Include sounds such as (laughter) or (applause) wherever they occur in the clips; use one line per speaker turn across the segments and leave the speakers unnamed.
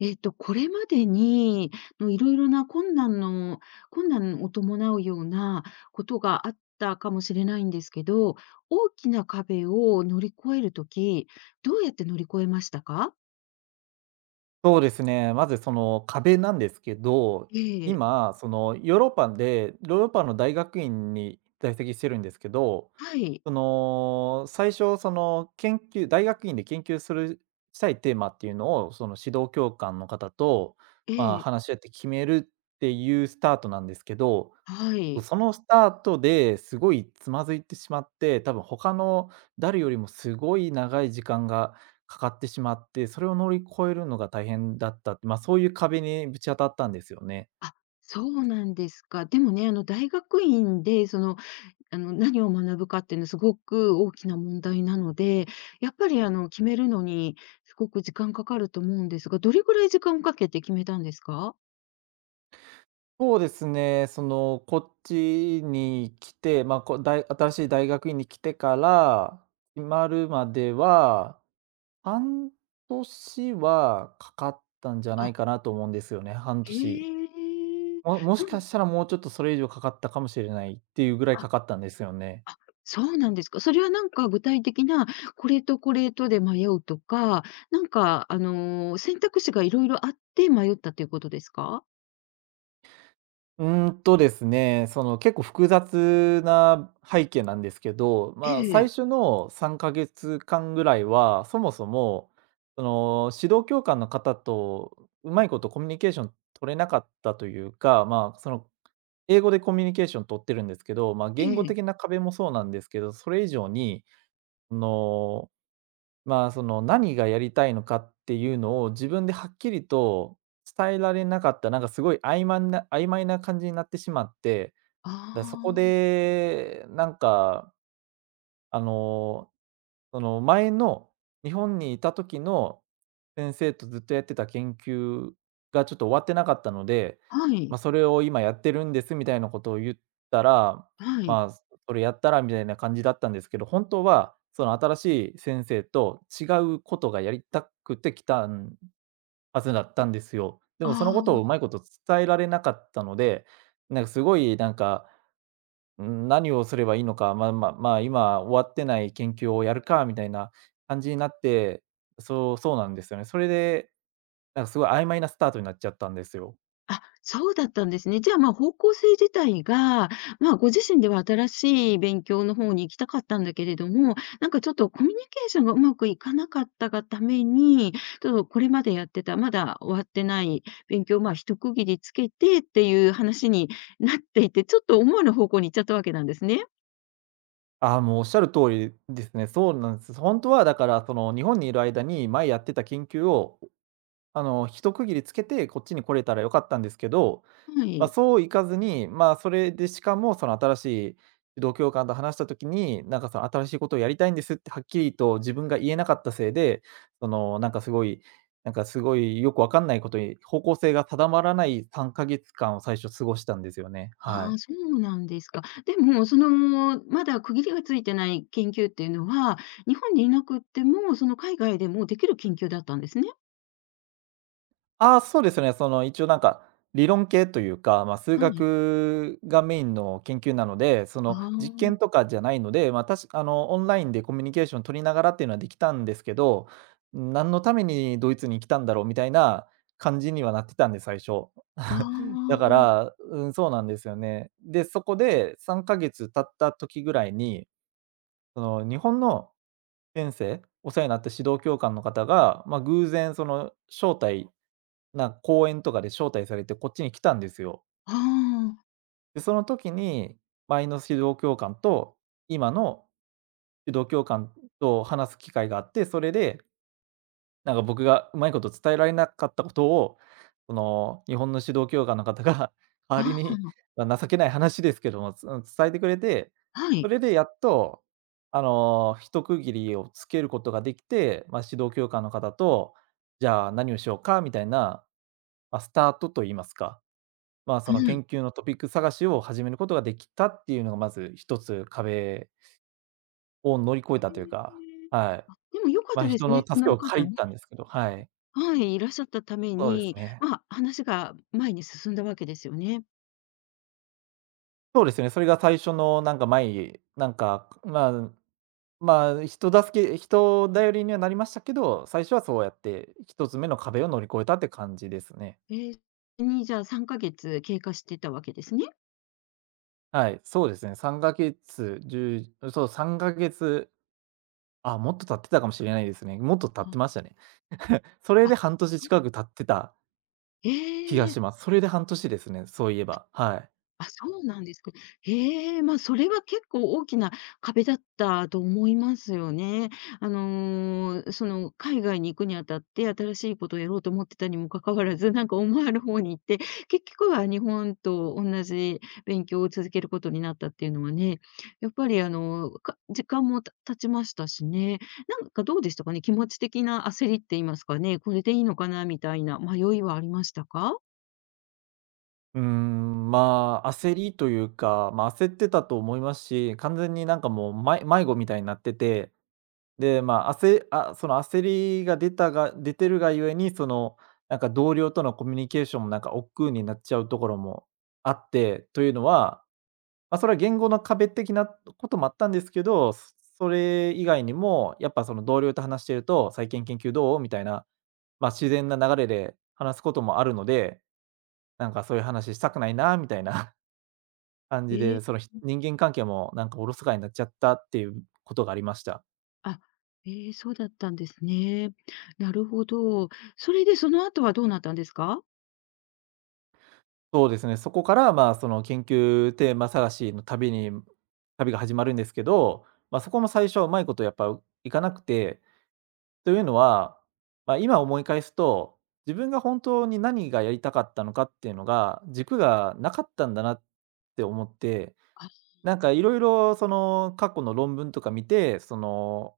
これまでに、いろいろな困難を伴うようなことがあったかもしれないんですけど、大きな壁を乗り越えるときどうやって乗り越えましたか？
そうですね。まずその壁なんですけど、
ええ、
今、そのヨーロッパの大学院に在籍してるんですけど、
はい、
その最初、その研究大学院で研究したいテーマっていうのを、その指導教官の方と、
え
まあ、
え、
話し合って決めるっていうスタートなんですけど、
はい。
そのスタートですごいつまずいてしまって、多分他の誰よりもすごい長い時間がかかってしまって、それを乗り越えるのが大変だったって、まあ、そういう壁にぶち当たったんですよね。
あ、そうなんですか。でもね、大学院で、何を学ぶかっていうのはすごく大きな問題なので、やっぱり決めるのにすごく時間かかると思うんですが、どれぐらい時間をかけて決めたんですか？
そうですね、その、こっちに来て、まあ、こだい新しい大学院に来てから、決まるまでは、半年はかかったんじゃな
あ、
いかなと思うんですよね、半
へ
年。
え。
もも
そ
し
う
かしたらもうちょっとそれ以上かかったかもしれないっていうぐらい
あ、
かかったんですよね。
そうなんですか。それはなんか具体的な、これとこれとで迷うとか、なんか選択肢がいろいろあって迷ったということですか？
うーんとですね、その結構複雑な背景なんですけど、
え
まあ、最
え、
初の3ヶ月間ぐらいは、そもそも、その指導教官の方とうまいことコミュニケーション取れなかったというか、まあ、その英語でコミュニケーション取ってるんですけど、まあ、
え
言語的
え。
な壁もそうなんですけど、それ以上に、のまあ、その何がやりたいのかっていうのを自分ではっきりと伝えられなかった、なんかすごい曖昧な曖昧な感じになってしまって、そこ
あ
でなんかあのその前の日本にいた時の先生とずっとやってた研究がちょっと終わってなかったので、
あ、は
ま
い、
あ、それを今やってるんですみたいなことを言ったら、
はい。
まあ、それやったらみたいな感じだったんですけど、本当はその新しい先生と違うことがやりたくて来たんはずだったんですよ。でもそ
あ
のこと
あ。
をうまいこと伝えられなかったので、なんかすごいなんかうん、何をすればいいのか、まあ、今終わってない研究をやるかみたいな感じになって、そうそうなんですよね。それで、なんかすごい曖昧なスタートになっちゃったんですよ。
あ、そうだったんですね。じゃあ、まあ、方向性自体が、まあ、ご自身では新しい勉強の方に行きたかったんだけれども、なんかちょっとコミュニケーションがうまくいかなかったがために、ちょっとこれまでやってた、まだ終わってない勉強、まあ、一区切りつけてっていう話になっていて、ちょっと思わぬ方向に行っちゃったわけなんですね。
ああ、もうおっしゃる通りですね。そうなんです。本当はだから、その日本にいる間に前やってた研究を、一区切りつけてこっちに来れたら良かったんですけど、
は
まあ、
い。
そういかずに、まあ、それでしかもその新しい指導教官と話した時に、なんかその新しいことをやりたいんですってはっきりと自分が言えなかったせいで、そのなんかすごいよくわかんないことに、方向性が定まらない3か月間を最初過ごしたんですよね。は
あ
い。
あ、そうなんですか。でも、まだ区切りがついてない研究っていうのは、日本にいなくっても、その海外でもできる研究だったんですね。
ああ、そうですね。その一応なんか、理論系というか、まあ、数
はい。
学がメインの研究なので、そ
あ
の実験
あ、
とかじゃないので、まあ、オンラインでコミュニケーション取りながらっていうのはできたんですけど、何のためにドイツに来たんだろうみたいな感じにはなってたんで、最初。
あ
だ
あ、
から、うん、そうなんですよね。で、そこで3か月経った時ぐらいに、その日本の先生、お世話になった指導教官の方が、まあ、偶然その招待な、講演とかで招待されてこっちに来たんですよ。
ああ、
で、その時に、前の指導教官と、今の指導教官と話す機会があって、それで、なんか僕がうまいこと伝えられなかったことを、その、日本の指導教官の方が (laughs) 代わ
あ
りに、
あ、
ま、情けない話ですけども、伝えてくれて、
は
そ
い、
れでやっと、一区切りをつけることができて、まあ、指導教官の方と、じゃあ何をしようかみたいな、まあ、スタートと言いますか、まあ、そ
は
の研
い。
究のトピック探しを始めることができたっていうのがまず一つ壁を乗り越え
え
たというか、
え。
はい。
でも良かっ
ま
た
あ、
で
人
すね、
の
そ
助け
の
を
方
借
ね。
りたんですけど、はい。
はい、いらっしゃったため
そうです
に、
ね。
まあ、話が前に進んだわけですよね。
そうですね、それが最初のなんか前なんか、まあまあ、人助け人頼りにはなりましたけど、最初はそうやって一つ目の壁を乗り越えたって感じですね。
ええ、じゃあ3ヶ月経過してたわけですね。
はい、そうですね、3ヶ月、1そう、3ヶ月、あ、もっと経ってたかもしれないですね。もっと経ってま
あ、
したね。それ
あ、
で半年
そう。
近く経ってた
え
気がし
え。
ます。それで半年ですね、そういえば。はい。
あ、そうなんですか。へえ、まあ、それは結構大きな壁だったと思いますよね。海外に行くにあたって、新しいことをやろうと思ってたにもかかわらず、なんか思わぬ方に行って、結局は日本と同じ勉強を続けることになったっていうのはね、やっぱり時間も経ちましたしね。なんかどうでしたかね、気持ち的な焦りって言いますかね、これでいいのかなみたいな迷いはありましたか？
まあ、焦りというか、まあ、焦ってたと思いますし、完全になんかもう、迷子みたいになってて、で、まあ、その焦りが出てるがゆえに、その、なんか同僚とのコミュニケーションもなんか億劫になっちゃうところもあって、というのは、まあ、それは言語の壁的なこともあったんですけど、それ以外にも、やっぱその同僚と話してると「最近研究どう？」みたいな、まあ、自然な流れで話すこともあるので、なんかそういう話したくないなみたいな (laughs) 感じ
ええ。
で、その、人間関係もなんかおろそかになっちゃったっていうことがありました。
あ、ええ、そうだったんですね。なるほど。それでその後はどうなったんですか？
そうですね、そこから、まあ、その研究テーマ探しの旅が始まるんですけど、まあ、そこも最初はうまいことやっぱいかなくて、というのは、まあ、今思い返すと、自分が本当に何がやりたかったのかっていうのが、軸がなかったんだなって思って、なんかいろいろその過去の論文とか見て、その、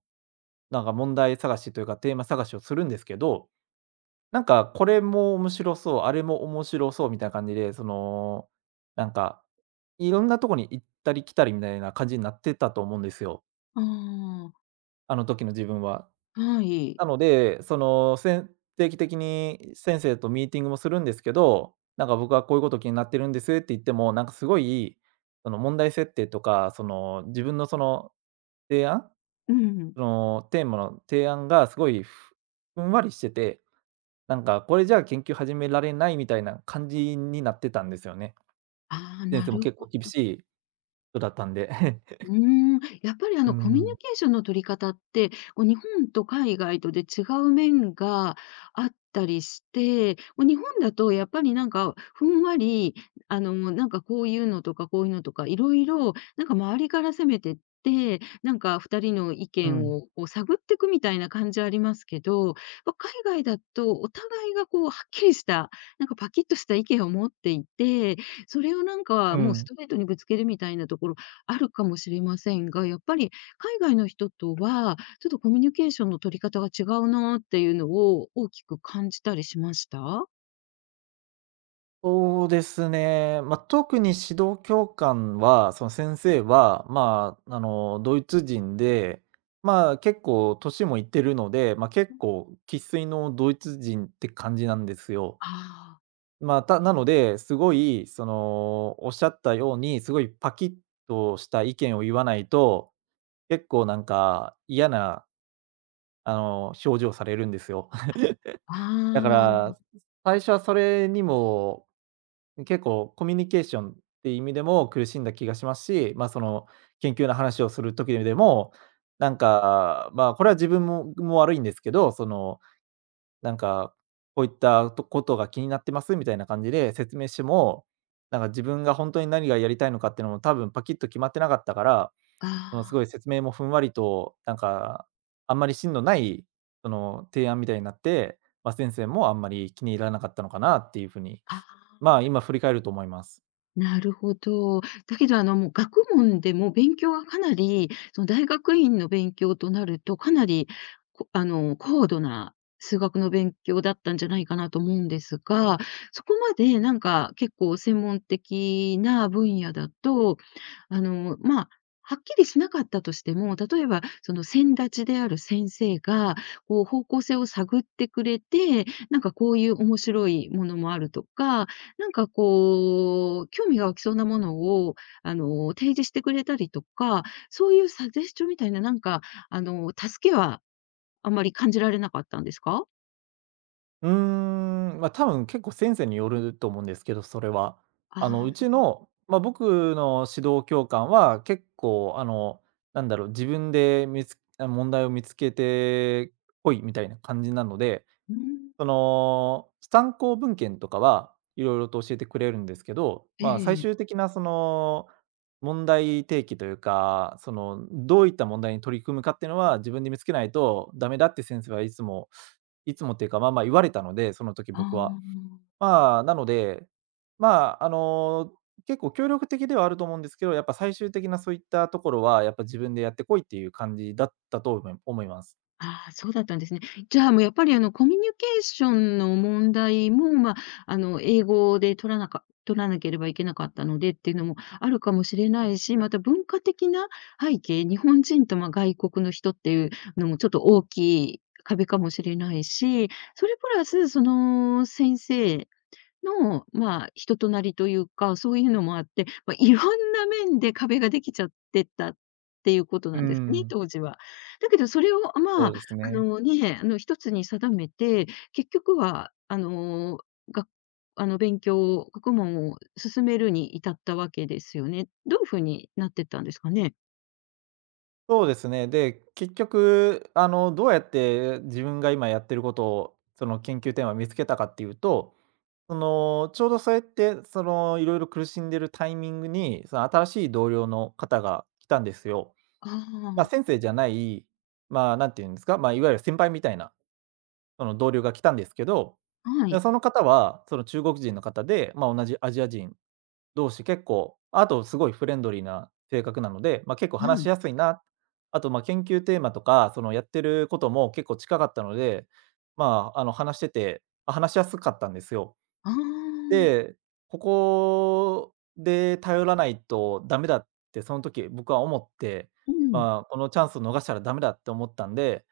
なんか問題探しというかテーマ探しをするんですけど、なんかこれも面白そう、あれも面白そうみたいな感じで、その、なんか、いろんなとこに行ったり来たりみたいな感じになってたと思うんですよ。
ああ。
あの時の自分は。
はい。
なので、その、定期的に先生とミーティングもするんですけど、なんか僕はこういうこと気になってるんですって言っても、なんかすごい、その問題設定とか、その自分のその提案
うん。
そのテーマの提案がすごいふんわりしてて、なんかこれじゃあ研究始められないみたいな感じになってたんですよね。
ああ、
先
な
生も
る
結
ほ
構厳
ど。
しい人だったんで。
う
(laughs)
ーやっぱり
う
コミュニ
ん、
ケーションの取り方って、こう日本と海外とで違う面があったりして、こう日本だとやっぱりなんかふんわり、なんかこういうのとかこういうのとかいろいろ、なんか周りから攻めてって、なんか2人の意
う
見
ん、
をこう探っていくみたいな感じありますけど、ま、海外だとお互いがこうはっきりした、なんかパキッとした意見を持っていて、それをなん
う
かもうス
ん。
トレートにぶつけるみたいなところあるかもしれませんが、やっぱり海外の人とは、ちょっとコミュニケーションの取り方が違うなっていうのを大きく感じたりしました？
そうですね。まあ、特に指導教官は、その先生は、まあ、あの、ドイツ人で、まあ、結構年もいってるので、まあ、結構生粋のドイツ人って感じなんですよ。
ああ。
まあ、たなので、すごい、おっしゃったように、すごいパキッとした意見を言わないと、結構なんか嫌な、表情されるんですよ。(laughs) だか
ああ、
ら、最初はそれにも、結構コミュニケーションっていう意味でも苦しんだ気がしますし、研究の話をする時でも、これは自分も悪いんですけど、なんか、こういったとことが気になってますみたいな感じで説明しても、なんか自分が本当に何がやりたいのかっていうのも多分パキッと決まってなかったから、そのす
あ
ごい
あ、
説明もふんわりと、あんまり芯のない、その提案みたいになって、まあ、先生もあんまり気に入らなかったのかなっていう風に、
あ
ま
あ。
あ、今振り返ると思います。
なるほど。だけど、もう学問でも勉強はかなり、その大学院の勉強となると、かなり、こあの、高度な数学の勉強だったんじゃないかなと思うんですが、そこまでなんか結構専門的な分野だと、まあ、はっきりしなかったとしても、例えば、その先立ちである先生が、こう、方向性を探ってくれて、なんかこういう面白いものもあるとか、なんかこう、興味が湧きそうなものを、提示してくれたりとか、そういうサジェスチョンみたいな、なんか、助けはあんまり感じられなかったんですか？
多分結構先生によると思うんですけど、それは。あの、
あ
う
あ
ちの、ま、僕の指導教官は結構、自分で見つあ、問題を見つけてこいみたいな感じなので、
ー、うん。
その、参考文献とかはいろいろと教えてくれるんですけど、
え
まあ、最
え。
終的なその、問題提起というか、その、どういった問題に取り組むかっていうのは自分で見つけないとダメだって先生はいつもっていうか、まあまあ言われたので、その時
あ
僕は。
あ。
まあ、なので、まあ、あの、結構協力的ではあると思うんですけど、やっぱ最終的なそういったところは、やっぱ自分でやってこいっていう感じだったと思います。
ああ、そうだったんですね。じゃあ、もうやっぱりコミュニケーションの問題も、まあ、英語で取らなければいけなかったのでっていうのもあるかもしれないし、また文化的な背景、日本人と、ま、外国の人っていうのもちょっと大きい壁かもしれないし、それプラスその先生の、まあ、人となりというか、そういうのもあって、まあ、いろんな面で壁ができちゃってたっていうこと
う
なんですかね、
ん、
当時は。だけどそれを、ま
そう
あ、
ですね。
一つに定めて、結局は、あの、があの、勉強、学問を進めるに至ったわけですよね。どういう風になってったんですかね？
そうですね。で、結局、あの、どうやって自分が今やってることを、その研究テーマを見つけたかっていうと、その、ちょうどそうやって、その、いろいろ苦しんでるタイミングに、その新しい同僚の方が来たんですよ。まあ、
あ
先生じゃない、まあ、なんて言うんですか、まあ、いわゆる先輩みたいな、その同僚が来たんですけど、
あ、は
で、
い、
その方は、その中国人の方で、まあ、同じアジア人同士、結構、あとすごいフレンドリーな性格なので、まあ、結構
は
話し
い。
やすいな。あと、ま、研究テーマとか、その、やってることも結構近かったので、話してて、話しやすかったんですよ。
ああ、
で、ここで頼らないとダメだってその時僕は思って、
うん、
まあ、このチャンスを逃したらダメだって思ったんで、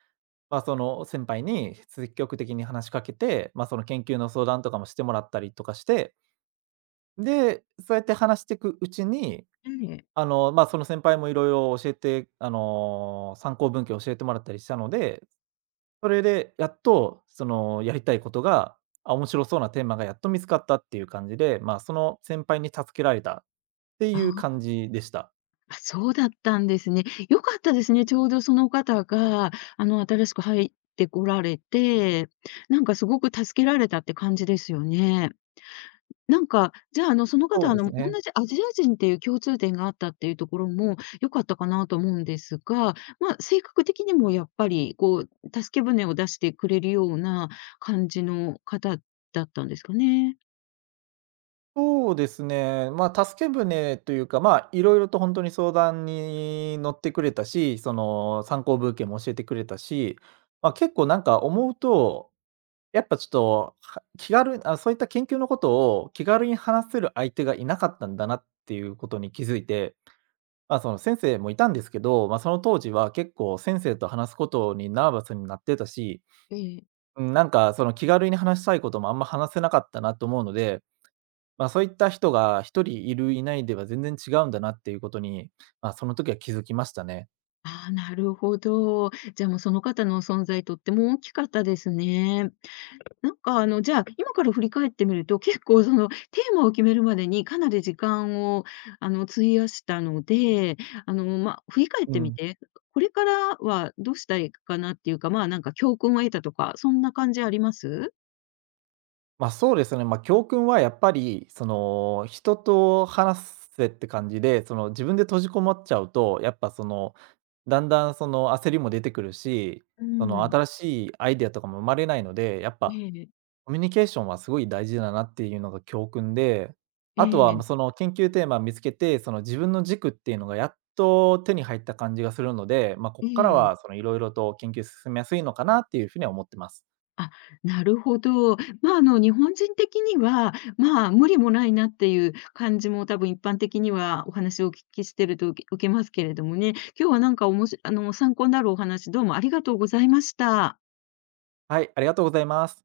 まあ、その、先輩に積極的に話しかけて、まあ、その、研究の相談とかもしてもらったりとかして、で、そうやって話していくうちに
ええ。
まあ、その先輩もいろいろ教えて、あの、参考文献教えてもらったりしたので、それでやっと、その、やりたいことが、あ、面白そうなテーマがやっと見つかったっていう感じで、まあ、その先輩に助けられたっていう
あ
感じでした。
あ、そうだったんですね。良かったですね。ちょうどその方が、新しく入ってこられて、なんかすごく助けられたって感じですよね。なんか、じゃあ、その
そ
方、
うですね。
同じアジア人っていう共通点があったっていうところも良かったかなと思うんですが、まあ、性格的にもやっぱり、こう、助け舟を出してくれるような感じの方だったんですかね？
そうですね、まあ、助け舟というか、ま、といろと本当に相談に乗ってくれたし、その、参考文献も教えてくれたし、まあ、結構なんか思うとやっぱちょっと、は気軽あ、そういった研究のことを気軽に話せる相手がいなかったんだなっていうことに気づいて、まあ、その先生もいたんですけど、まあ、その当時は結構先生と話すことにナーバスになってたし、
ええ。
うん、なんかその気軽に話したいこともあんま話せなかったなと思うので、まあ、そういった人が一人いるいないでは全然違うんだなっていうことに、まあ、その時は気づきましたね。
ああ、なるほど。じゃあ、もうその方の存在とっても大きかったですね。なんかじゃあ、今から振り返ってみると、結構そのテーマを決めるまでにかなり時間を費やしたので、まあ、振り返っ
う
てみ
ん。
て、これからはどうしたいかなっていうか、まあ、なんか教訓を得たとか、そんな感じあります？
ま、そうですね。まあ、教訓はやっぱり、その、人と話せって感じで、その、自分で閉じこもっちゃうと、やっぱ、その、だんだん、その、焦りも出てくるし、
う
その、
ん。
新しいアイデアとかも生まれないので、やっぱ
ええ、
コミュニケーションはすごい大事だなっていうのが教訓で、
え
あとは、
え、
ま、その、研究テーマ見つけて、その、自分の軸っていうのがやっと手に入った感じがするので、まあ、こ
え
こから
え。
は、その、いろと研究進めやすいのかなっていうふうには思ってます。
あ、なるほど。まあ、日本人的には、まあ、無理もないなっていう感じも多分一般的にはお話をお聞きしてると受けますけれどもね。今日はなんかおもしあの、参考になるお話どうもありがとうございました。
はい、ありがとうございます。